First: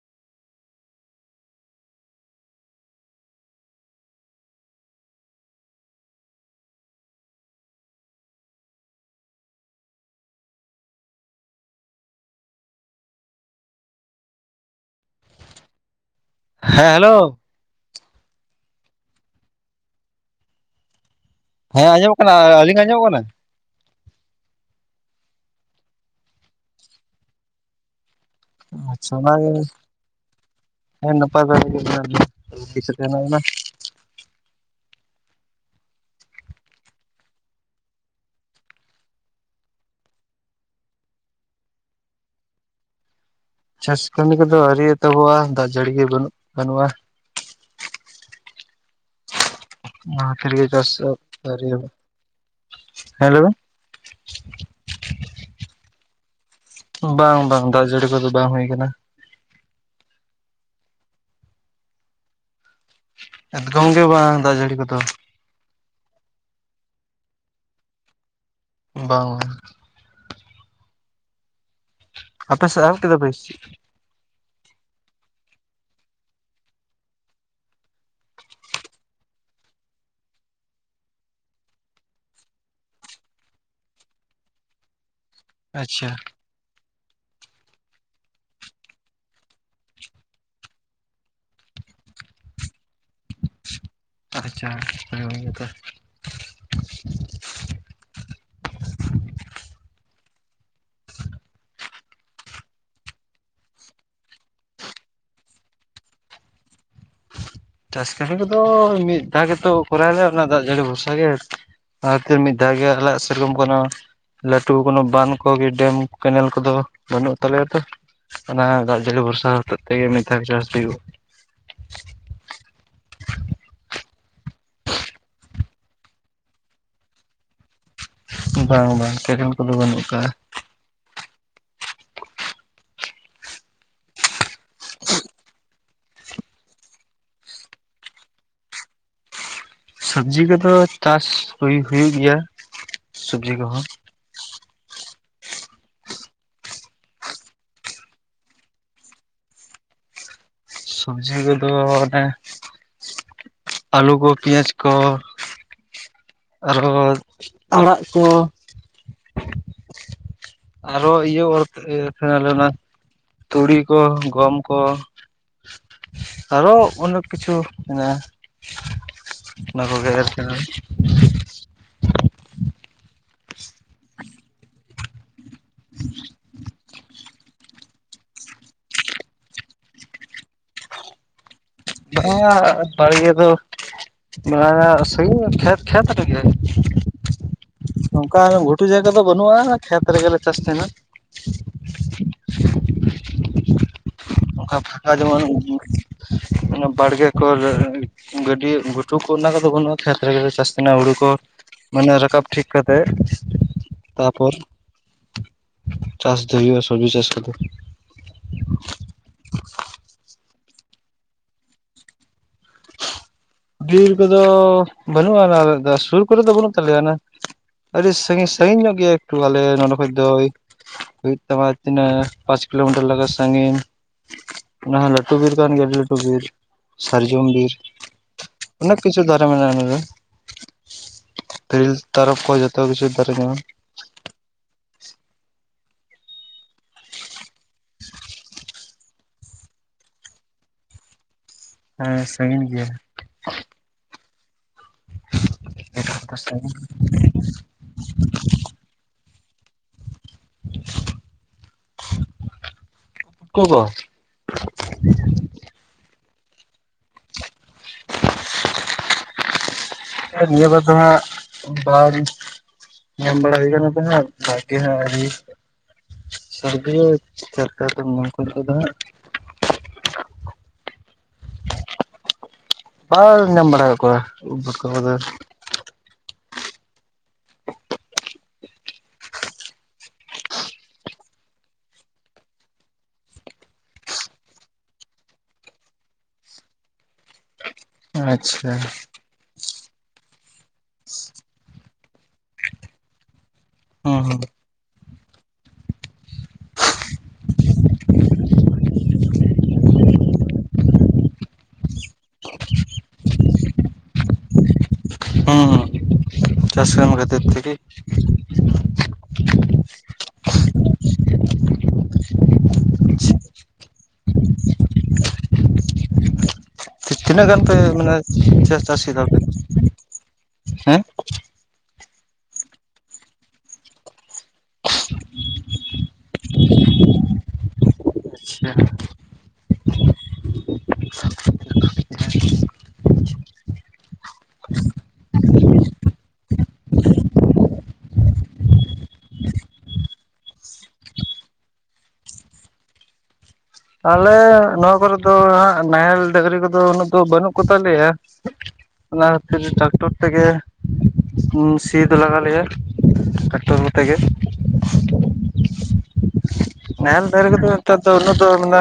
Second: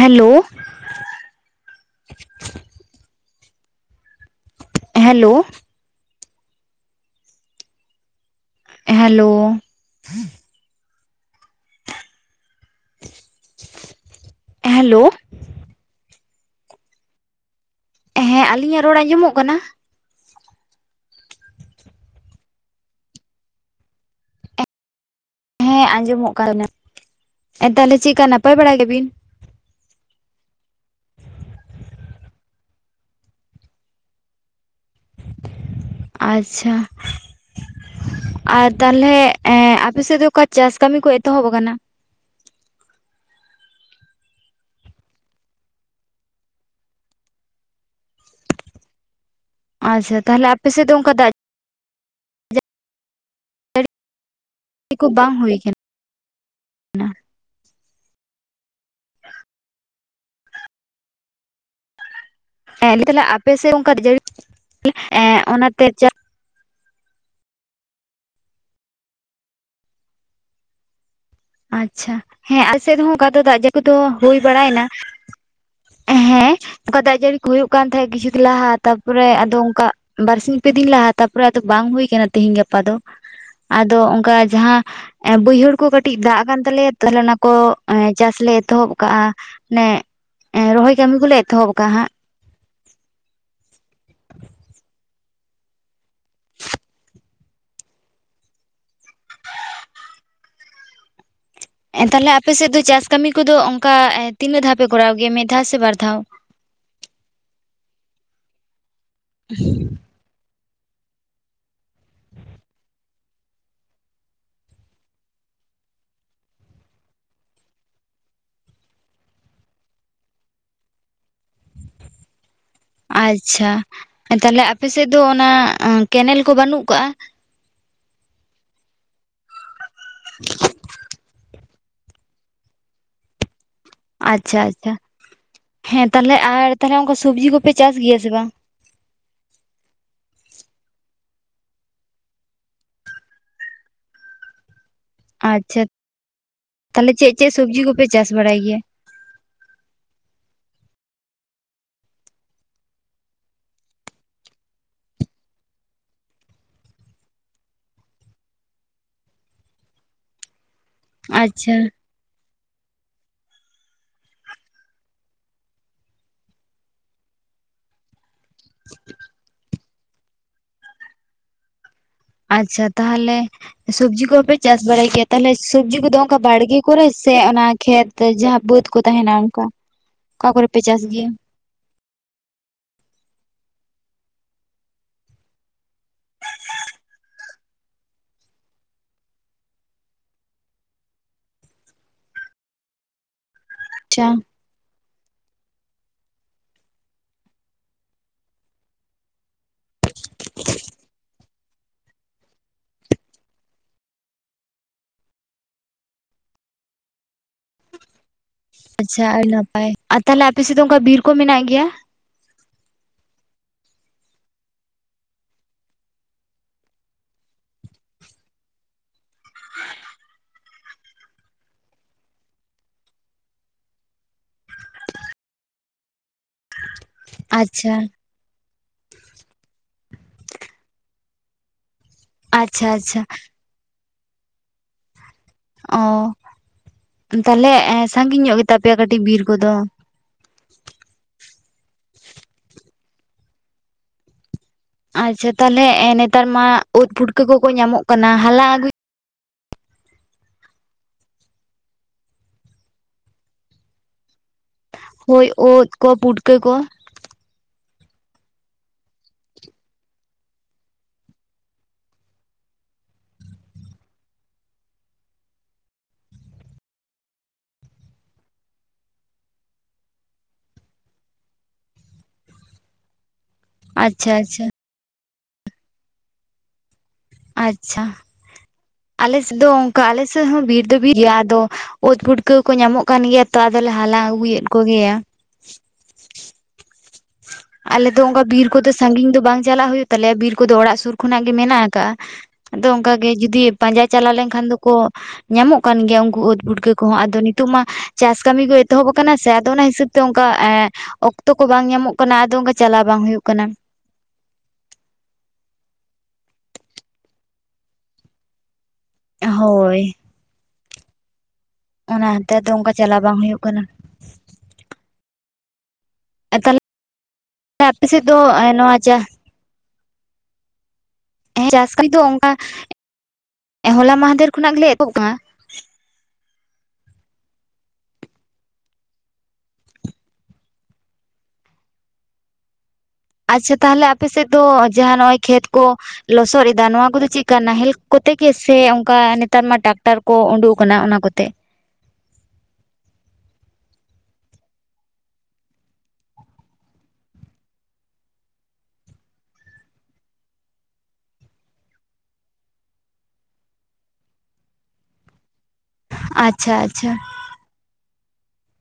Hello hello hello hello ᱦᱮᱸ hello ᱦᱮᱸ ᱟᱞᱤᱧᱟᱜ ᱨᱚᱲ ᱟᱡᱚᱢᱚᱜ ᱠᱟᱱᱟ ᱦᱮᱸ ᱟᱸᱡᱚᱢᱚᱜ ᱠᱟᱱᱟ ᱟᱹᱞᱤᱧᱟᱜ ᱟᱸᱡᱚᱢᱚᱜ ᱠᱟᱱᱟ ᱦᱮᱸ ᱟᱸᱡᱚᱢᱚᱜ ᱠᱟᱱᱟ ᱮᱸ ᱛᱟᱦᱚᱞᱮ ᱪᱮᱫᱠᱟ ᱦᱮ ᱟᱪᱪᱷᱟ ᱵᱟᱝ ᱜᱮ ᱱᱟᱯᱟᱭ ᱵᱟᱲᱟ ᱜᱮ [unintelligible] ᱟᱪᱪᱷᱟ ᱟᱨ ᱛᱟᱦᱞᱮ ᱟᱯᱮ ᱥᱮᱫ ᱫᱚ ᱚᱠᱟ ᱪᱟᱥ ᱠᱟᱹᱢᱤ ᱠᱚ ᱮᱛᱚᱦᱚᱵ ᱟᱠᱟᱱᱟ ᱪᱟᱥ ᱠᱟᱹᱢᱤ ᱠᱚᱫᱚ ᱟᱹᱣᱨᱤ ᱮᱛᱚᱦᱚᱵᱚᱜᱼᱟ ᱫᱟᱜ ᱡᱟᱹᱲᱤ ᱵᱟᱹᱱᱩᱜ ᱵᱟᱹᱱᱩᱜᱼᱟ ᱟᱪᱪᱷᱟ ᱛᱟᱦᱚᱞᱮ ᱟᱯᱮ [unintelligible] ᱥᱮᱫ ᱪᱟᱥ ᱫᱚ ᱚᱱᱠᱟ ᱫᱟᱜ ᱦᱮᱸ ᱦᱮᱞᱳ ᱪᱤᱠᱩ ᱵᱟᱝ ᱦᱩᱭ ᱟᱠᱟᱱᱟ ᱵᱟᱝ ᱵᱟᱝ ᱫᱟᱜ ᱡᱟᱹᱲᱤ ᱠᱚᱫᱚ ᱵᱟᱝ ᱦᱩᱭ ᱟᱠᱟᱱᱟ ᱞᱟᱹᱭ ᱫᱟᱞᱤᱧ ᱟᱯᱮᱥᱮᱫ ᱮᱠᱫᱚᱢ ᱚᱱᱠᱟ ᱜᱮ ᱡᱟᱹᱲᱤ ᱵᱟᱝ ᱫᱟᱜ ᱡᱟᱹᱲᱤ ᱠᱚᱫᱚ ᱮᱸ ᱚᱱᱟᱛᱮ ᱪᱟᱥ ᱵᱟᱝᱼᱟ ᱟᱪᱪᱷᱟ ᱦᱮᱸ ᱟᱯᱮ ᱟᱞᱮ ᱥᱮᱫ ᱮᱦᱚᱵ ᱥᱮᱫᱦᱚᱸ ᱠᱮᱫᱟ ᱯᱮ ᱚᱱᱠᱟ ᱫᱚ ᱫᱟᱜ ᱡᱟᱹᱲᱤ ᱠᱚᱫᱚ ᱦᱩᱭ ᱵᱟᱲᱟᱭᱮᱱᱟ ᱦᱮᱸ ᱚᱱᱠᱟ ᱫᱟᱜ ᱡᱟᱹᱲᱤ ᱠᱚ ᱦᱩᱭᱩᱜ ᱠᱟᱱ ᱛᱟᱦᱮᱸᱫ ᱠᱤᱪᱷᱩ ᱫᱤᱱ ᱞᱟᱦᱟ ᱛᱟᱯᱚᱨᱮ ᱟᱫᱚ ᱚᱱᱠᱟ ᱵᱟᱨᱥᱤᱧ ᱯᱮ ᱫᱤᱱ ᱞᱟᱦᱟ ᱛᱟᱨᱯᱚᱨᱮ ᱟᱫᱚ ᱵᱟᱝ ᱦᱩᱭ ᱟᱠᱟᱱᱟ ᱛᱤᱦᱤᱧ ᱜᱟᱯᱟ ᱫᱚ ᱟᱫᱚ ᱚᱱᱠᱟ ᱡᱟᱦᱟᱸ ᱵᱟᱹᱭᱦᱟᱹᱲ ᱠᱚ ᱠᱟᱹ ᱟᱪᱪᱷᱟ ᱫᱟᱜ ᱠᱟᱱ ᱛᱟᱞᱮᱭᱟ ᱛᱟᱦᱞᱮ ᱚᱱᱟ ᱠᱚ ᱪᱟᱥ ᱞᱮ ᱮᱛᱚᱦᱚᱵ ᱟᱠᱟᱫᱼᱟ ᱢᱟᱱᱮ ᱨᱚᱦᱚᱭ ᱠᱟᱹᱢᱤ ᱠᱚᱞᱮ ᱮᱛᱚᱦᱚᱵ ᱟᱠᱟᱫᱼᱟ ᱦᱟᱸᱜ ᱟᱪᱪᱷᱟ, ᱱᱟᱯᱟᱭ ᱵᱟᱲᱟ ᱜᱮᱛᱚ? [inaudible] ᱛᱟᱦᱞᱮ ᱟᱯᱮ ᱥᱮᱫ ᱫᱚ ᱪᱟᱥ ᱠᱟᱹᱢᱤ ᱠᱚᱫᱚ ᱚᱱᱠᱟ ᱛᱤᱱᱟᱹᱜ ᱫᱷᱟᱣ ᱯᱮ ᱠᱚᱨᱟᱣ ᱜᱮᱭᱟ ᱢᱤᱫ ᱫᱷᱟᱣ ᱥᱮ ᱵᱟᱨ ᱫᱷᱟᱣ ᱪᱟᱥ ᱠᱟᱹᱢᱤ ᱠᱚᱫᱚ ᱢᱤᱫ ᱫᱷᱟᱣ ᱜᱮᱛᱚ ᱠᱚᱨᱟᱣᱟᱞᱮ ᱚᱱᱟ ᱫᱟᱜ ᱡᱟᱹᱲᱤ ᱵᱷᱚᱨᱥᱟ ᱜᱮ ᱚᱱᱟ ᱠᱷᱟᱹᱛᱤᱨ ᱢᱤᱫ ᱫᱷᱟᱣ ᱜᱮ ᱟᱞᱮ ᱥᱮᱨᱚᱠᱚᱢ ᱠᱳᱱᱳ ᱞᱟᱹᱴᱩ ᱠᱳᱱᱳ ᱵᱟᱸᱫᱷ ᱠᱚᱜᱮ ᱰᱮᱢ ᱠᱮᱱᱮᱞ ᱠᱚᱫᱚ ᱵᱟᱹᱱᱩᱜ ᱛᱟᱞᱮᱭᱟ ᱛᱚ ᱚᱱᱟ ᱫᱟᱜ ᱡᱟᱹᱲᱤ ᱵᱷᱚᱨᱥᱟ ᱦᱚᱛᱮᱫ ᱛᱮᱜᱮ ᱢᱤᱫ ᱫᱷᱟᱣ ᱪᱟᱥ ᱦᱩᱭᱩᱜᱼᱟ ᱟᱪᱪᱷᱟ ᱛᱟᱦᱚᱞᱮ ᱟᱯᱮᱥᱮᱫ ᱫᱚ ᱚᱱᱟ ᱠᱮᱱᱮᱞ ᱠᱚ ᱵᱟᱹᱱᱩᱜ ᱟᱠᱟᱜᱼᱟ ᱵᱟᱝ ᱵᱟᱝ ᱠᱮᱱᱮᱞ ᱠᱚᱫᱚ ᱵᱟᱹᱱᱩᱜ ᱟᱠᱟᱫᱼᱟ ᱟᱪᱪᱷᱟ ᱟᱪᱪᱷᱟ ᱦᱮᱸ ᱛᱟᱦᱚᱞᱮ ᱟᱨ ᱛᱟᱦᱚᱞᱮ ᱚᱱᱠᱟ ᱥᱚᱵᱽᱡᱤ ᱠᱚᱯᱮ ᱪᱟᱥ ᱜᱮᱭᱟ ᱥᱮ ᱵᱟᱝ ᱥᱚᱵᱽᱡᱤ ᱠᱚᱫᱚ ᱪᱟᱥ ᱦᱩᱭ ᱦᱩᱭᱩᱜ ᱜᱮᱭᱟ ᱥᱚᱵᱽᱡᱤ ᱠᱚᱦᱚᱸ ᱟᱪᱪᱷᱟ ᱛᱟᱦᱚᱞᱮ ᱪᱮᱫ ᱪᱮᱫ ᱥᱚᱵᱽᱡᱤ ᱠᱚᱯᱮ ᱪᱟᱥ ᱵᱟᱲᱟᱭ ᱜᱮᱭᱟ ᱥᱚᱵᱽᱡᱤ ᱠᱚᱫᱚ ᱚᱱᱮ ᱟᱹᱞᱩ ᱠᱚ ᱯᱮᱸᱭᱟᱡᱽ ᱠᱚ ᱟᱨᱚ ᱟᱲᱟᱜ ᱠᱚ [unintelligible] ᱟᱨᱚ ᱤᱭᱟᱹ ᱟᱪᱪᱷᱟ ᱚᱨᱤᱛᱟᱦᱮᱱᱟᱞᱮ [inaudible] ᱛᱩᱲᱤ ᱠᱚ ᱜᱚᱢ ᱠᱚ [inaudible] ᱟᱨᱚ ᱚᱱᱮᱠ ᱠᱤᱪᱷᱩ ᱢᱮᱱᱟᱜᱼᱟ [inaudible] ᱚᱱᱟ ᱠᱚᱜᱮ ᱮᱨ ᱛᱟᱦᱮᱱ ᱟᱪᱪᱷᱟ ᱛᱟᱦᱚᱞᱮ ᱥᱚᱵᱡᱤ ᱠᱚᱦᱚ ᱯᱮ ᱪᱟᱥ ᱵᱟᱲᱟᱭ ᱜᱮᱭᱟ ᱛᱟᱦᱚᱞᱮ ᱥᱚᱵᱡᱤ ᱠᱚᱫᱚ ᱚᱱᱠᱟ ᱵᱟᱲᱜᱮ ᱠᱚᱨᱮ ᱥᱮ ᱚᱱᱟ ᱠᱷᱮᱛ ᱛᱟᱹ ᱡᱟᱦᱟᱸ ᱵᱟᱹᱫᱽ ᱠᱚ ᱛᱟᱦᱮᱱᱟ ᱚᱱᱠᱟ [inaudible] ᱚᱠᱟ ᱠᱚᱨᱮ ᱯᱮ ᱪᱟᱥ ᱜᱮᱭᱟ ᱵᱟᱝᱟ ᱵᱟᱲᱜᱮ ᱫᱚ ᱵᱟᱝᱟ [unintelligible] ᱠᱷᱮᱛ ᱠᱷᱮᱛ ᱨᱮᱜᱮ [inaudible] ᱱᱚᱝᱠᱟ ᱜᱷᱩᱴᱩ ᱡᱟᱭᱜᱟ ᱫᱚ ᱵᱟᱹᱱᱩᱜᱼᱟ ᱠᱷᱮᱛ ᱨᱮᱜᱮ ᱞᱮ ᱪᱟᱥ ᱛᱟᱦᱮᱱᱟ ᱟᱪᱪᱷᱟ ᱚᱱᱠᱟ ᱯᱷᱟᱸᱠᱟ ᱡᱮᱢᱚᱱ [unintelligible] ᱵᱟᱲᱜᱮ ᱠᱚᱨᱮ ᱜᱟᱹᱰᱤᱭᱟᱹᱜ ᱜᱷᱩ ᱴᱩ ᱠᱚ ᱚᱱᱟ ᱠᱚᱫᱚ ᱵᱟᱹᱱᱩᱜᱼᱟ ᱠᱷᱮᱛ ᱨᱮᱜᱮ ᱞᱮ ᱪᱟᱥ ᱛᱟᱦᱮᱱᱟ ᱦᱩᱲᱩ ᱠᱚ ᱢᱟᱱᱮ ᱨᱟᱠᱟᱵ ᱴᱷᱤᱠ ᱠᱟᱛᱮᱫ ᱛᱟᱯᱚᱨ [inaudible] ᱪᱟᱥ ᱫᱚ ᱦᱩᱭᱩᱜᱼᱟ ᱥᱚᱵᱡᱤ ᱪᱟᱥ ᱠᱚᱫᱚ ᱟᱪᱪᱷᱟ ᱟᱹᱰᱤ ᱱᱟᱯᱟᱭ ᱟᱨ ᱛᱟᱦᱞᱮ ᱟᱯᱮ ᱥᱮᱫ ᱫᱚ ᱚᱱᱠᱟ ᱵᱤᱨ ᱠᱚ ᱢᱮᱱᱟᱜ ᱜᱮᱭᱟ ᱵᱤᱨ ᱠᱚᱫᱚ ᱵᱟᱹᱱᱩᱜ ᱟᱱᱟ [unintelligible] ᱥᱩᱨ ᱠᱚᱨᱮ ᱫᱚ ᱵᱟᱹᱱᱩᱜ ᱛᱟᱞᱮ ᱭᱟᱱᱟ ᱟᱹᱰᱤ ᱥᱟᱺᱜᱤᱧ ᱥᱟᱺᱜᱤᱧ ᱧᱚᱜ ᱜᱮᱭᱟ ᱮᱠᱴᱩ ᱟᱞᱮ ᱱᱚᱰᱮ ᱠᱷᱚᱡ ᱫᱚ ᱦᱩᱭᱩᱜ ᱛᱟᱢᱟ ᱛᱤᱱᱟᱹᱜ ᱯᱟᱸᱪ ᱠᱤᱞᱳᱢᱤᱴᱟᱨ ᱞᱟᱜᱟ ᱥᱟᱺᱜᱤᱧ [inaudible] ᱚᱱᱟ ᱦᱚᱸ ᱞᱟᱹᱴᱩ ᱵᱤᱨ ᱠᱟᱱ ᱜᱮᱭᱟ ᱟᱹᱰᱤ ᱞᱟᱹᱴᱩ ᱵᱤᱨ [inaudible] ᱥᱟᱨᱡᱚᱢ ᱵᱤᱨ ᱟᱪᱪᱷᱟ ᱚᱱᱮᱠ ᱠᱤᱪᱷᱩ ᱫᱟᱨᱮ ᱢᱮᱱᱟᱜᱼᱟ ᱱᱚᱨᱮ [inaudible] ᱛᱤᱨᱤᱞ ᱛᱟᱨᱚᱵ ᱠᱚ ᱡᱚᱛᱚ ᱟᱪᱪᱷᱟ ᱠᱤᱪᱷᱩ ᱟᱪᱪᱷᱟ ᱫᱟᱨᱮ ᱧᱟᱢᱚᱜᱼᱟ ᱚᱸ [inaudible] ᱛᱟᱦᱞᱮ ᱥᱟᱺᱜᱤᱧ ᱧᱚᱜ ᱜᱮ ᱛᱟᱯᱮᱭᱟ ᱠᱟᱹᱴᱤᱡ ᱵᱤᱨ ᱠᱚᱫᱚ ᱦᱮᱸ ᱥᱟᱺᱜᱤᱧ ᱜᱮᱭᱟ [inaudible] ᱟᱪᱪᱷᱟ ᱛᱟᱦᱞᱮ ᱱᱤᱭᱟᱹ ᱵᱟᱨ ᱫᱚ ᱱᱮᱛᱟᱨ ᱢᱟ ᱥᱟᱺᱜᱤᱧ ᱩᱫ ᱯᱩᱴᱠᱟᱹ ᱠᱚᱠᱚ ᱧᱟᱢᱚᱜ ᱠᱟᱱᱟ ᱦᱟᱞᱟᱝ ᱟᱜᱩ [inaudible] ᱯᱩᱴᱠᱟ. ᱠᱚ ᱦᱳᱭ ᱩᱫ ᱠᱚ ᱯᱩᱴᱠᱟᱹ ᱠᱚ [inaudible] ᱱᱤᱭᱟᱹ ᱵᱟᱨ ᱫᱚ ᱦᱟᱸᱜ [inaudible] ᱵᱟᱝ ᱧᱟᱢ ᱵᱟᱲᱟ ᱦᱩᱭ ᱠᱟᱱᱟ ᱛᱚ ᱦᱟᱸᱜ ᱫᱟᱜ ᱜᱮ ᱦᱟᱸᱜ ᱟᱣᱨᱤ [inaudible] ᱥᱟᱹᱨᱫᱤᱭᱟᱭ ᱪᱮᱫ ᱠᱟ ᱛᱮᱢ ᱧᱟᱢ ᱠᱚᱣᱟ ᱱᱤᱛᱚᱜ ᱫᱚ ᱦᱟᱸᱜ ᱵᱟᱞᱮ ᱧᱟᱢ ᱵᱟᱲᱟᱭᱮᱫ ᱠᱚᱣᱟ ᱟᱪᱪᱷᱟ ᱩᱫ ᱟᱪᱪᱷᱟ ᱯᱩᱴᱠᱟᱹ ᱠᱚᱫᱚ ᱟᱪᱪᱷᱟ ᱟᱞᱮ ᱥᱮᱫ ᱫᱚ ᱚᱱᱠᱟ ᱟᱞᱮᱥᱮ ᱦᱚᱸ ᱵᱤᱨ ᱫᱚ ᱵᱤᱨ ᱜᱮᱭᱟ ᱟᱫᱚ ᱩᱫ ᱯᱩᱴᱠᱟᱹ ᱠᱚ ᱧᱟᱢᱚᱜ ᱠᱟᱱ ᱜᱮᱭᱟ ᱛᱚ ᱟᱫᱚᱞᱮ ᱦᱟᱞᱟᱝ ᱟᱹᱜᱩᱭᱮᱫ ᱠᱚᱜᱮᱭᱟ ᱟᱞᱮ ᱫᱚ ᱚᱱᱠᱟ ᱵᱤᱨ ᱟᱪᱪᱷᱟ ᱠᱚᱫᱚ ᱥᱟᱺᱜᱤᱧ ᱫᱚ ᱵᱟᱝ ᱪᱟᱞᱟᱜ ᱦᱩᱭᱩᱜ ᱛᱟᱞᱮᱭᱟ ᱵᱤᱨ ᱠᱚᱫᱚ ᱚᱲᱟᱜ ᱥᱩᱨ ᱠᱷᱚᱱᱟᱜ ᱜᱮ ᱢᱮᱱᱟᱜ ᱟᱠᱟᱜᱼᱟ ᱟᱫᱚ ᱚᱱᱠᱟ ᱜᱮ ᱡᱩᱫᱤ ᱯᱟᱸᱡᱟ ᱦᱩᱸ ᱪᱟᱞᱟᱣ ᱦᱩᱸ ᱞᱮᱱᱠᱷᱟᱱ ᱫᱚᱠᱚ ᱧᱟᱢᱚᱜ ᱠᱟᱱ ᱜᱮᱭᱟ ᱩᱱᱠᱩ ᱩᱫ ᱯᱩᱴᱠᱟᱹ ᱠᱚᱦᱚᱸ ᱟᱫᱚ ᱱᱤᱛᱚᱜ ᱢᱟ ᱪᱟᱥ ᱠᱟᱹᱢᱤ ᱠᱚ ᱮᱛᱚᱦᱚᱵ ᱟᱠᱟᱱᱟ ᱥᱮ ᱟᱫᱚ ᱚᱱᱟ ᱦᱤᱥᱟᱹᱵ ᱛᱮ ᱚᱱᱠᱟ ᱮᱸ ᱚᱠᱛᱚ ᱠᱚ ᱵᱟᱝ ᱧᱟᱢᱚᱜ ᱠᱟᱱᱟ ᱟᱫᱚ ᱚᱱᱠᱟ ᱪᱟᱞᱟᱣ ᱵᱟᱝ ᱦᱩᱭᱩᱜ ᱠᱟᱱᱟ ᱦᱢ ᱦᱢ [inaudible] ᱪᱟᱥ ᱠᱟᱹᱢᱤ ᱠᱷᱟᱹᱛᱤᱨ ᱛᱮᱜᱮ ᱦᱳᱭᱭ ᱚᱱᱟ ᱦᱟᱛᱮᱫ ᱛᱮ ᱟᱫᱚ ᱚᱱᱠᱟ ᱪᱟᱞᱟᱣ ᱵᱟᱝ ᱦᱩᱭᱩᱜ ᱠᱟᱱᱟ ᱛᱤᱱᱟᱹᱜ ᱜᱟᱱ ᱯᱮ [unintelligible] ᱟᱯᱮ ᱢᱟᱱᱮ ᱥᱮᱫ ᱫᱚ ᱪᱟᱥ ᱱᱚᱣᱟ ᱪᱟᱥ ᱪᱟ ᱮᱫᱟ ᱯᱮ ᱦᱮᱸ ᱦᱮᱸ ᱪᱟᱥ ᱠᱚ ᱫᱚ ᱚᱱᱠᱟ [inaudible] ᱦᱚᱞᱟ ᱢᱟᱦᱫᱮᱨ ᱠᱷᱚᱱᱟᱜ ᱜᱮᱞᱮ ᱮᱛᱚᱦᱚᱵ ᱟᱠᱟ-ᱟ ᱟᱪᱪᱷᱟ ᱟᱪᱪᱷᱟ ᱛᱟᱦᱚᱞᱮ ᱟᱯᱮ ᱥᱮᱫ ᱫᱚ ᱡᱟᱦᱟᱸ ᱱᱚᱜᱼᱚᱭ ᱠᱷᱮᱛ ᱠᱚ ᱞᱚᱥᱚᱫ ᱮᱫᱟ ᱱᱚᱣᱟ ᱠᱚᱫᱚ ᱪᱮᱠᱟ ᱱᱟᱦᱮᱞ ᱠᱚᱛᱮ ᱜᱮ ᱥᱮ ᱚᱱᱠᱟ ᱱᱮᱛᱟᱨ ᱢᱟ ᱴᱟᱠᱴᱟᱨ ᱠᱚ ᱩᱸᱰᱩᱜ ᱟᱠᱟᱱᱟ ᱚᱱᱟ ᱠᱚᱛᱮ ᱟᱞᱮ ᱱᱚᱣᱟ ᱠᱚᱨᱮ ᱫᱚ ᱦᱟᱸᱜ ᱱᱟᱦᱮᱞ ᱰᱟᱹᱝᱨᱤ ᱠᱚᱫᱚ ᱩᱱᱟᱹᱜ ᱫᱚ ᱵᱟᱹᱱᱩᱜ ᱠᱚ ᱛᱟᱞᱮᱭᱟ [inaudible] ᱚᱱᱟ ᱠᱷᱟᱹᱛᱤᱨ ᱴᱨᱟᱠᱴᱚᱨ ᱛᱮᱜᱮ [inaudible] ᱥᱤ ᱫᱚ ᱞᱟᱜᱟᱣ ᱞᱮᱭᱟ ᱴᱨᱟᱠᱴᱚᱨ ᱠᱚᱛᱮ ᱜᱮ [inaudible] ᱟᱪᱪᱷᱟ ᱟᱪᱪᱷᱟ ᱰᱟᱹᱝᱨᱤ ᱠᱚᱫᱚ ᱱᱮᱛᱟᱨ ᱫᱚ ᱩᱱᱟᱹᱜ ᱫᱚ ᱢᱟᱱᱮ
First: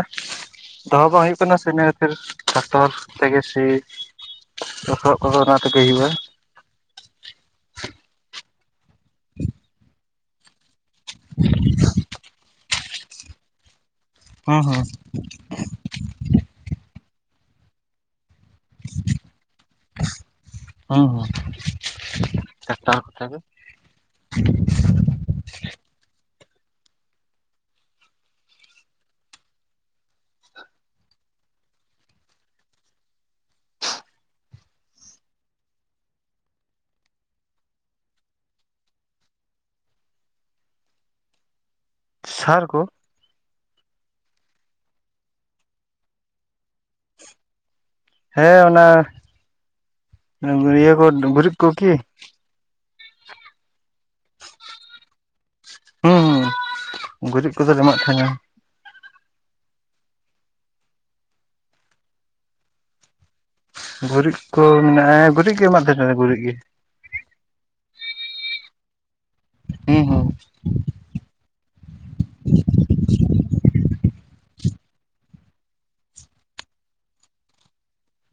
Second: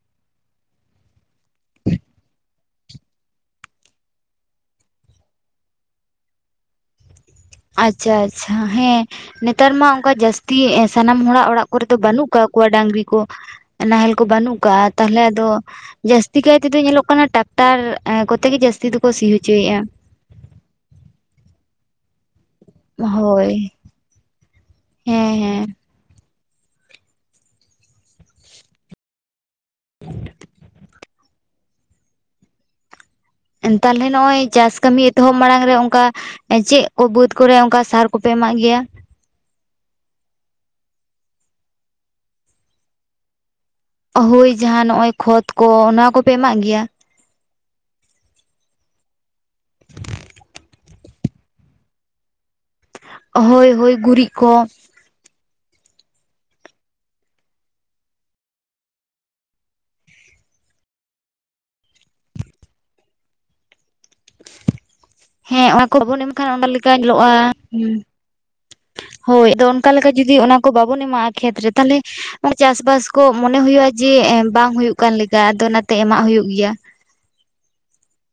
ᱫᱚᱦᱚ ᱵᱟᱝ ᱦᱩᱭᱩᱜ ᱠᱟᱱᱟ ᱥᱮ ᱤᱱᱟᱹ ᱠᱷᱟᱹᱛᱤᱨ ᱴᱟᱠᱴᱚᱨ ᱛᱮᱜᱮ ᱥᱤ ᱞᱚᱥᱚᱫ ᱠᱚᱫᱚ ᱚᱱᱟ ᱛᱮᱜᱮ ᱦᱩᱭᱩᱜᱼᱟ ᱟᱪᱪᱷᱟ ᱟᱪᱪᱷᱟ ᱦᱮᱸ ᱱᱮᱛᱟᱨ ᱢᱟ ᱚᱱᱠᱟ ᱡᱟᱹᱥᱛᱤ ᱮᱸ ᱥᱟᱱᱟᱢ ᱦᱚᱲᱟᱜ ᱚᱲᱟᱜ ᱠᱚᱨᱮ ᱫᱚ ᱵᱟᱹᱱᱩᱜ ᱟᱠᱟᱫ ᱠᱚᱣᱟ ᱰᱟᱹᱝᱨᱤ ᱠᱚ ᱱᱟᱦᱮᱞ ᱠᱚ ᱵᱟᱹᱱᱩᱜ ᱦᱩᱸ ᱦᱩᱸ ᱠᱟᱜᱼᱟ ᱛᱟᱦᱞᱮ ᱟᱫᱚ ᱡᱟᱹᱥᱛᱤ ᱠᱟᱭ ᱛᱮᱫᱚ ᱧᱮᱞᱚᱜ ᱠᱟᱱᱟ ᱴᱟᱠᱴᱟᱨ ᱠᱚᱛᱮ ᱜᱮ ᱡᱟᱹᱥᱛᱤ ᱫᱚᱠᱚ ᱥᱤ ᱦᱚᱪᱚᱭᱮᱜᱼᱟ ᱦᱚᱸ ᱦᱚᱸ ᱦᱳᱭ ᱦᱮᱸ ᱦᱮᱸ [unintelligible] ᱛᱟᱦᱞᱮ ᱱᱚᱜ-ᱚᱭ ᱪᱟᱥ ᱠᱟᱹᱢᱤ ᱮᱛᱚᱦᱚᱵ ᱢᱟᱲᱟᱝ ᱨᱮ ᱚᱝᱠᱟ ᱪᱮᱫ ᱠᱚ ᱵᱟᱹᱛ ᱠᱚᱨᱮ ᱚᱱᱠᱟ ᱥᱟᱨ ᱠᱚᱯᱮ ᱮᱢᱟᱜ ᱜᱮᱭᱟ ᱥᱟᱨ ᱠᱚ ᱦᱳᱭ ᱡᱟᱦᱟ ᱱᱚᱜᱼᱚᱭ ᱠᱷᱚᱛ ᱠᱚ ᱚᱱᱟ ᱠᱚᱯᱮ ᱮᱢᱟᱜ ᱜᱮᱭᱟ ᱦᱮᱸ ᱚᱱᱟ ᱤᱭᱟᱹ ᱠᱚ ᱜᱩᱨᱤᱡ ᱠᱚ ᱠᱤ ᱦᱳᱭ ᱦᱳᱭ ᱜᱩᱨᱤᱜ ᱠᱚ ᱦᱩᱸ ᱦᱩᱸ ᱜᱩᱨᱤᱜ ᱠᱚᱫᱚ ᱛᱟᱦᱮᱸᱜᱼᱟ ᱜᱩᱨᱤᱡ ᱠᱚ ᱢᱮᱱᱟᱜᱼᱟ ᱮ ᱜᱩᱨᱤᱡ ᱜᱮ ᱮᱢᱟᱜ ᱛᱟᱦᱮᱱᱟᱞᱮ ᱜᱩᱨᱤᱡ ᱜᱮ ᱠᱟ ᱧᱮᱞᱚᱜᱼᱟ ᱦᱩᱸ ᱦᱳᱭ ᱟᱫᱚ ᱚᱱᱠᱟ ᱦᱩᱸ ᱞᱮᱠᱟ ᱦᱩᱸ ᱡᱩᱫᱤ ᱚᱱᱟ ᱠᱚ ᱵᱟᱵᱚᱱ ᱮᱢᱟᱜᱼᱟ ᱠᱷᱮᱛ ᱨᱮ ᱛᱟᱞᱦᱮ ᱪᱟᱥ ᱵᱟᱥ ᱠᱚ ᱢᱚᱱᱮ ᱦᱳᱭᱳᱜ-ᱟ ᱡᱮ ᱮᱸ ᱵᱟᱝ ᱦᱳᱭᱳᱜ ᱠᱟᱱ ᱞᱮᱠᱟ ᱟᱫᱚ ᱚᱱᱟᱛᱮ ᱮᱢᱟᱜ ᱦᱳᱭᱳᱜ ᱜᱮᱭᱟ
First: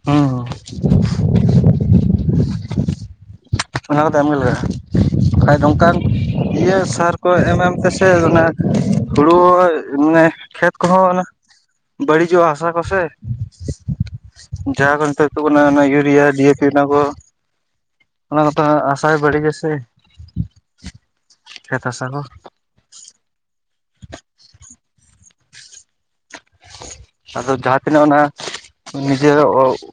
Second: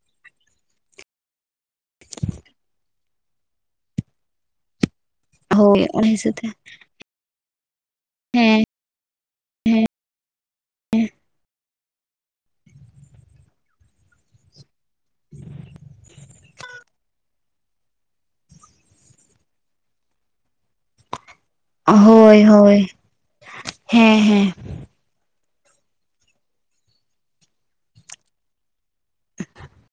ᱚᱦᱚᱸ [unintelligible] ᱚᱱᱟ ᱠᱚᱫᱚ ᱮᱢᱜᱮ ᱞᱟᱜᱟᱜᱼᱟ ᱵᱟᱠᱷᱟᱡ ᱦᱳᱭ ᱱᱚᱝᱠᱟᱱ ᱚᱱᱟ ᱦᱤᱥᱟᱹᱵ ᱛᱮ ᱤᱭᱟᱹ ᱥᱟᱨ ᱠᱚ ᱮᱢ ᱮᱢ ᱛᱮᱥᱮ ᱚᱱᱟ ᱦᱮᱸ ᱦᱩᱲᱩ ᱢᱟᱱᱮ ᱠᱷᱮᱛ ᱠᱚᱦᱚᱸ ᱚᱱᱟ ᱵᱟᱹᱲᱤᱡᱚᱜᱼᱟ ᱦᱟᱥᱟ ᱠᱚᱥᱮ ᱡᱟᱦᱟᱸ ᱠᱚ ᱱᱤᱛᱚᱜ ᱛᱩᱜ ᱠᱟᱱᱟ ᱚᱱᱟ ᱤᱭᱩᱨᱤᱭᱟ ᱡᱤ ᱮ ᱯᱤ ᱚᱱᱟ ᱠᱚ ᱚᱱᱟ ᱢᱟᱛᱚ ᱦᱟᱥᱟᱭ ᱵᱟᱹᱲᱤᱡ ᱟᱥᱮ ᱦᱳᱭ ᱦᱳᱭ ᱦᱮᱸ ᱦᱮᱸ ᱟᱫᱚ ᱡᱟᱦᱟᱸ ᱛᱤᱱᱟᱹᱜ ᱚᱱᱟ ᱱᱤᱡᱮ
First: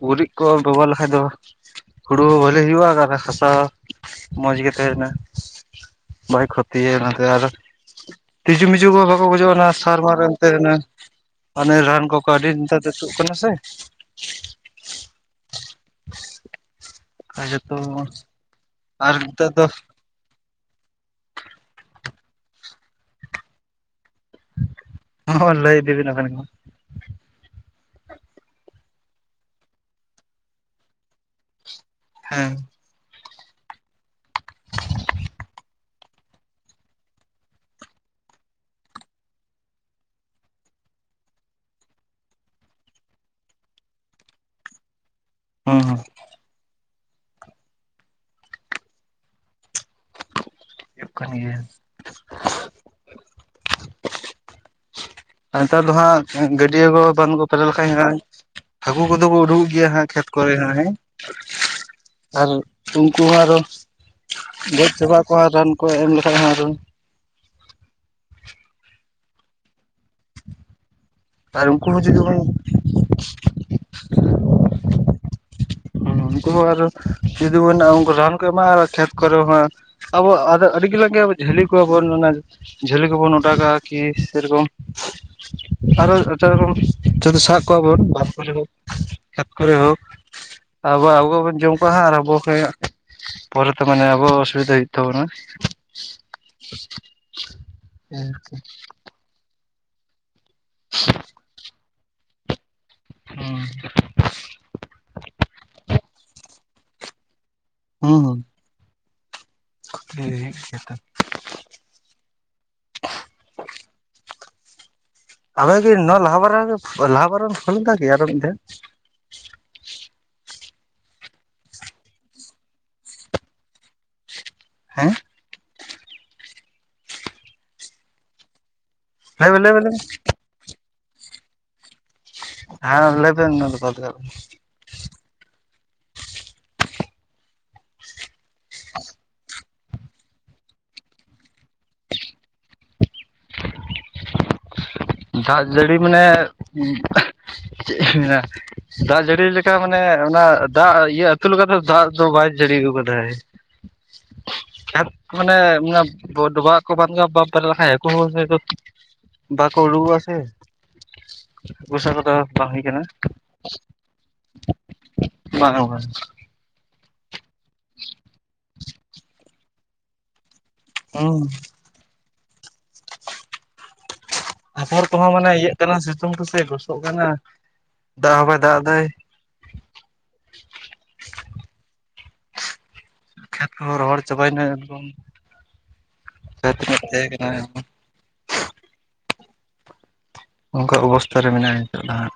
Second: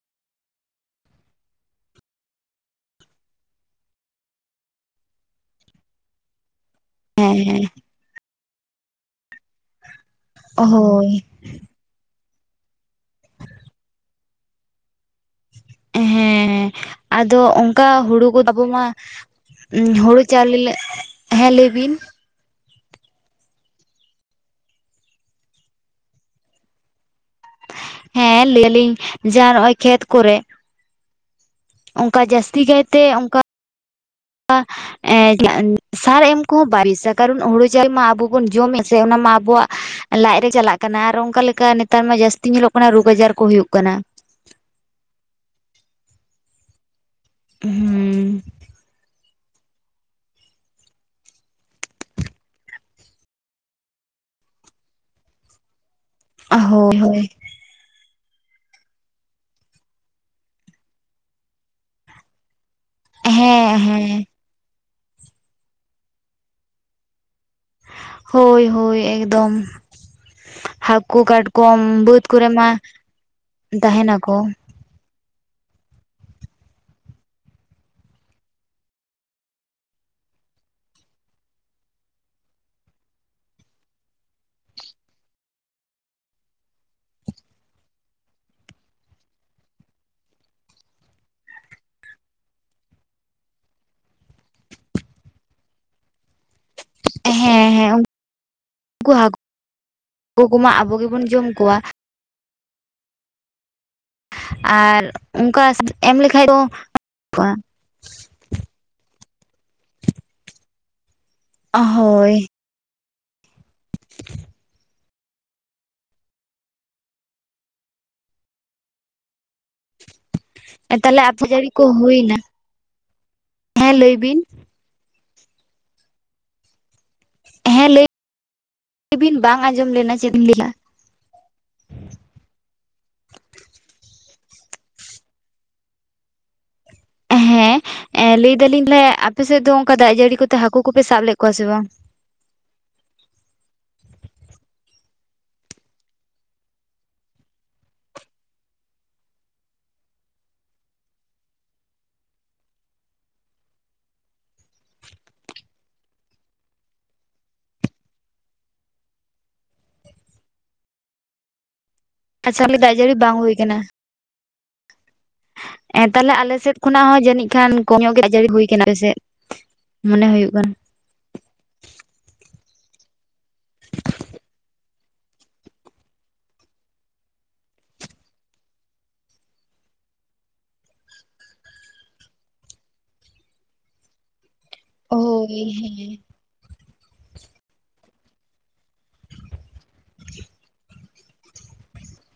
ᱜᱩᱨᱤᱡ ᱠᱚ ᱵᱮᱵᱚᱦᱟᱨ ᱞᱮᱠᱷᱟᱡ ᱫᱚ ᱦᱩᱲᱩ ᱦᱚᱸ ᱵᱷᱟᱹᱞᱤ ᱦᱩᱭᱩᱜᱼᱟ ᱟᱨ ᱦᱟᱥᱟ ᱢᱚᱡᱽ ᱜᱮ ᱵᱟᱭ ᱠᱷᱚᱛ ᱛᱤᱭᱮ ᱚᱱᱟᱛᱮ ᱦᱮᱸ ᱟᱫᱚ ᱦᱮᱸ ᱛᱤᱡᱩᱢᱤᱡᱩ ᱠᱚ ᱵᱟᱠᱚ ᱜᱩᱡᱩᱜᱼᱟ ᱚᱱᱟ ᱥᱟᱨ ᱵᱟᱨ ᱮᱢᱛᱮ ᱚᱱᱮ ᱦᱳᱭ ᱚᱱᱮ ᱨᱟᱱ ᱠᱚᱠᱚ ᱟᱹᱰᱤ ᱱᱮᱛᱟᱨ ᱫᱚ ᱛᱩᱜ ᱠᱟᱱᱟ ᱥᱮ ᱦᱮᱸ ᱟᱫᱚ ᱡᱚᱛᱚ ᱚᱝᱠᱟ ᱦᱩᱲᱩ ᱠᱚ ᱟᱵᱚ ᱢᱟ ᱟᱨ ᱱᱮᱛᱟᱨ ᱫᱚ [unintelligible] ᱪᱟᱣᱞᱮ ᱞᱮ ᱦᱮᱸ ᱞᱟᱹᱭ ᱵᱤᱱ ᱦᱚ ᱦᱚ ᱞᱟᱹᱭ ᱤᱫᱤ ᱵᱤᱱ ᱟᱵᱤᱱ ᱜᱮ ᱢᱟ ᱦᱮᱸ ᱞᱟᱹᱭ ᱟᱞᱤᱧ ᱡᱟᱨ ᱦᱚᱜ-ᱚᱭ ᱠᱷᱮᱛ ᱠᱚᱨᱮᱜ ᱚᱱᱠᱟ ᱦᱮᱸ ᱡᱟᱹᱥᱛᱤ ᱠᱟᱭ ᱛᱮ ᱚᱝᱠᱟ ᱠᱟ ᱮ ᱥᱟᱨ ᱮᱢ ᱠᱚᱦᱚᱸ ᱵᱟᱭ ᱵᱮᱥᱟ ᱠᱟᱨᱚᱱ ᱦᱳᱲᱳ ᱪᱟᱣᱞᱮ ᱢᱟ ᱟᱵᱚ ᱵᱚᱱ ᱡᱚᱢᱮᱫ ᱥᱮ ᱚᱱᱟ ᱢᱟ ᱟᱵᱚᱣᱟᱜ ᱞᱟᱡ ᱨᱮ ᱪᱟᱞᱟᱜ ᱠᱟᱱᱟ ᱟᱨ ᱚᱱᱠᱟ ᱞᱮᱠᱟ ᱱᱮᱛᱟᱨ ᱢᱟ ᱡᱟᱹᱥᱛᱤ ᱧᱮᱞᱚᱜ ᱠᱟᱱᱟ ᱨᱳᱜᱽ ᱟᱡᱟᱨ ᱠᱚ ᱦᱳᱭᱳᱜ ᱠᱟᱱᱟ ᱦᱚ ᱦᱚ ᱦᱩᱸ ᱦᱩᱭᱩᱜ ᱠᱟᱱ ᱜᱮᱭᱟ ᱱᱮᱛᱟᱨ ᱫᱚ ᱦᱟᱜ ᱜᱟᱹᱰᱭᱟᱹ ᱦᱳᱭ ᱠᱚ ᱦᱳᱭ ᱵᱟᱝᱠᱚ [unintelligible] ᱦᱟᱠᱳ ᱠᱚᱫᱚ ᱠᱚ ᱟᱰᱳᱝ ᱚᱜ ᱜᱮᱭᱟ ᱦᱟᱸᱜ ᱠᱷᱮᱛ ᱠᱚᱨᱮ ᱦᱟᱸᱜ ᱦᱮᱸ ᱟᱨ ᱩᱱᱠᱩ ᱦᱚᱸ ᱟᱨᱚ ᱦᱮᱸ ᱦᱮᱸ ᱜᱚᱡ ᱪᱟᱵᱟᱜ ᱟᱠᱚ ᱨᱟᱱ ᱠᱚ ᱮᱢ ᱞᱮᱠᱷᱟᱡ ᱦᱚᱸ ᱟᱨᱚ ᱦᱳᱭ ᱦᱳᱭ ᱮᱠᱫᱚᱢ [unintelligible] ᱠᱳ ᱟᱨ ᱠᱟᱴᱠᱚᱢ ᱩᱱᱠᱩ ᱦᱚᱸ ᱡᱩᱫᱤ ᱵᱟᱹᱫ ᱵᱚᱱ ᱠᱚᱨᱮ ᱢᱟ ᱛᱟᱦᱮ ᱱᱟᱠᱚ ᱦᱩ ᱩᱱᱠᱩ ᱦᱚᱸ ᱟᱨᱚ ᱡᱩᱫᱤ ᱵᱚᱱ ᱩᱱᱠᱩ ᱨᱟᱱ ᱠᱚ ᱮᱢᱟᱜᱼᱟ ᱠᱷᱮᱛ ᱠᱚᱨᱮ ᱢᱟ᱾ ᱟᱵᱚ ᱟᱫᱚ ᱟᱹᱰᱤ [unintelligible] ᱜᱮ ᱡᱷᱟᱞᱤ ᱠᱚᱣᱟ ᱵᱚᱱ ᱚᱱᱟ ᱡᱷᱟᱹᱞᱤ ᱠᱚᱵᱚᱱ ᱚᱰᱟᱣ ᱠᱟᱜ-ᱟ ᱠᱤ ᱥᱮᱨᱚᱠᱚᱢ ᱟᱨᱚ ᱮᱴᱟᱜ ᱨᱚᱠᱚᱢ ᱡᱩᱫᱤ ᱥᱟᱵ ᱠᱚᱣᱟ ᱵᱚᱱ ᱵᱟᱨ ᱯᱮ ᱨᱚᱠᱚᱢ ᱠᱷᱮᱛ ᱠᱚᱨᱮ ᱦᱳᱠ ᱟᱵᱚ ᱟᱵᱚᱵᱚᱱ ᱡᱚᱢ ᱠᱚᱣᱟ ᱟᱨ ᱟᱵᱚ ᱠᱷᱮᱡ ᱯᱚᱨᱮᱛᱮᱚ ᱢᱟᱱᱮ ᱟᱵᱚ ᱚᱥᱩᱵᱤᱫᱷᱟ ᱦᱩᱭᱩᱜ ᱛᱟᱵᱚᱱᱟ᱾ [inaudible] ᱦᱮᱸ ᱦᱮᱸ ᱦᱮᱸᱪᱮ ᱩᱱᱠᱩ ᱦᱟᱹ [inaudible] ᱠᱩ ᱦᱟᱹᱠᱩ ᱠᱚᱢᱟ ᱟᱵᱚ ᱜᱮᱵᱚᱱ ᱡᱚᱢ ᱠᱚᱣᱟ᱾ ᱦᱚᱸ ᱟᱨ ᱚᱱᱠᱟ ᱮᱢ ᱞᱠᱷᱟᱡ ᱫᱚ [unintelligible] ᱦᱩᱸ ᱦᱩᱸ [unintelligible] ᱦᱳᱭ [inaudible] ᱟᱵᱮᱱᱜᱮ ᱱᱚᱣᱟ ᱞᱟᱦᱟ ᱵᱟᱨ ᱞᱟᱦᱟ ᱵᱟᱨ ᱮᱢ ᱯᱷᱚᱱ ᱞᱮᱫᱟ ᱠᱤ ᱟᱨᱚ ᱢᱤᱫᱴᱷᱮᱣ ᱮ ᱛᱟᱦᱞᱮ [unintelligible] ᱡᱟᱲᱤ ᱠᱚ ᱦᱩᱭ ᱱᱟ ᱦᱮᱸ ᱞᱟᱹᱭ ᱵᱤᱱ ᱦᱮᱸ ᱦᱮᱸ ᱞᱟᱹᱭ [inaudible] ᱵᱤᱱ ᱞᱟᱹᱭ ᱵᱟᱝ ᱵᱮᱱ ᱞᱟᱹᱭ ᱵᱮᱱ ᱟᱸᱡᱚᱢ ᱞᱮᱱᱟ ᱪᱮᱫ ᱮᱢ ᱞᱟᱹᱭ ᱠᱮᱜᱼᱟ᱾ ᱦᱮᱸ ᱞᱟᱹᱭᱮᱵᱤᱱ ᱟᱱᱟ [unintelligible] ᱦᱮᱸ ᱞᱟᱹᱭ ᱫᱟᱞᱤᱧ [unintelligible] ᱞᱮ ᱟᱯᱮᱥᱮᱫ ᱫᱚ ᱚᱱᱠᱟ ᱫᱟᱜ ᱡᱟᱹᱲᱤ ᱠᱚᱛᱮ ᱦᱟᱹᱠᱩ ᱠᱚᱯᱮ ᱥᱟᱵ ᱞᱮᱫ ᱠᱚᱣᱟ ᱥᱮ ᱵᱟᱝ? ᱫᱟᱜ ᱡᱟᱹᱲᱤ ᱢᱟᱱᱮ ᱪᱮᱫ ᱢᱮᱱᱟ ᱫᱟᱜ ᱡᱟᱹᱲᱤ ᱞᱮᱠᱟ ᱢᱟᱱᱮ ᱚᱱᱟ ᱫᱟᱜ ᱤᱭᱟᱹ ᱟᱹᱛᱩ ᱞᱮᱠᱟ ᱫᱚ ᱫᱟᱜ ᱫᱚ ᱵᱟᱭ ᱡᱟᱹᱲᱤ ᱟᱹᱜᱩ ᱠᱟᱫᱟᱭ᱾ [inaudible] [inaudible] ᱢᱟᱱᱮ [unintelligible] ᱰᱚᱵᱦᱟᱜ ᱠᱚ [unintelligible] [unintelligible] ᱟ ᱥᱮ ᱜᱳᱥᱟ [unintelligible] ᱠᱚᱫᱚ ᱟᱪᱪᱷᱟ ᱵᱟᱝ ᱦᱩᱭ ᱫᱟᱜ ᱠᱟᱱᱟ᱾ ᱡᱟᱹᱲᱤ ᱵᱟᱝ ᱦᱩᱭ ᱠᱟᱱᱟ [inaudible] ᱵᱟᱝ ᱛᱟᱦᱚᱞᱮ ᱟᱞᱮᱮᱥᱮᱫ ᱠᱷᱚᱱᱟᱜ ᱦᱚᱸ ᱡᱟᱹᱱᱤᱡ ᱠᱷᱟᱱ ᱠᱚᱢ ᱧᱚᱜ ᱜᱮ ᱫᱟᱜ ᱡᱟᱹᱲᱤ ᱦᱩᱭ ᱟᱠᱟᱱᱟ ᱟᱯᱮᱥᱮᱫ [inaudible] ᱢᱚᱱᱮ ᱦᱩᱭᱩᱜ ᱠᱟᱱᱟ᱾ [unintelligible] ᱟᱯᱚᱨ ᱠᱚᱦᱚᱸ ᱢᱟᱱᱮ ᱤᱭᱟᱹᱜ ᱠᱟᱱᱟ ᱥᱤᱛᱩᱝ ᱛᱮᱥᱮ ᱜᱚᱥᱚᱜ ᱠᱟᱱᱟ ᱫᱟᱜ ᱦᱚᱸ ᱵᱟᱭ ᱫᱟᱜ ᱮ ᱫᱟᱭ᱾ ᱠᱷᱮᱛ ᱠᱚᱦᱚᱸ ᱨᱚᱦᱚᱲ ᱪᱟᱵᱟᱭᱮᱱᱟ ᱮᱠᱫᱚᱢ ᱦᱳᱭ ᱦᱮᱸ [inaudible] ᱠᱷᱮᱛ ᱨᱮᱱᱟᱜ ᱛᱟᱦᱮᱸ ᱠᱟᱱᱟ ᱚᱱᱠᱟ ᱚᱵᱚᱥᱛᱛᱟ ᱨᱮ ᱢᱮᱱᱟᱭᱟ ᱱᱤᱛᱚᱜ ᱫᱚ ᱦᱟᱜ᱾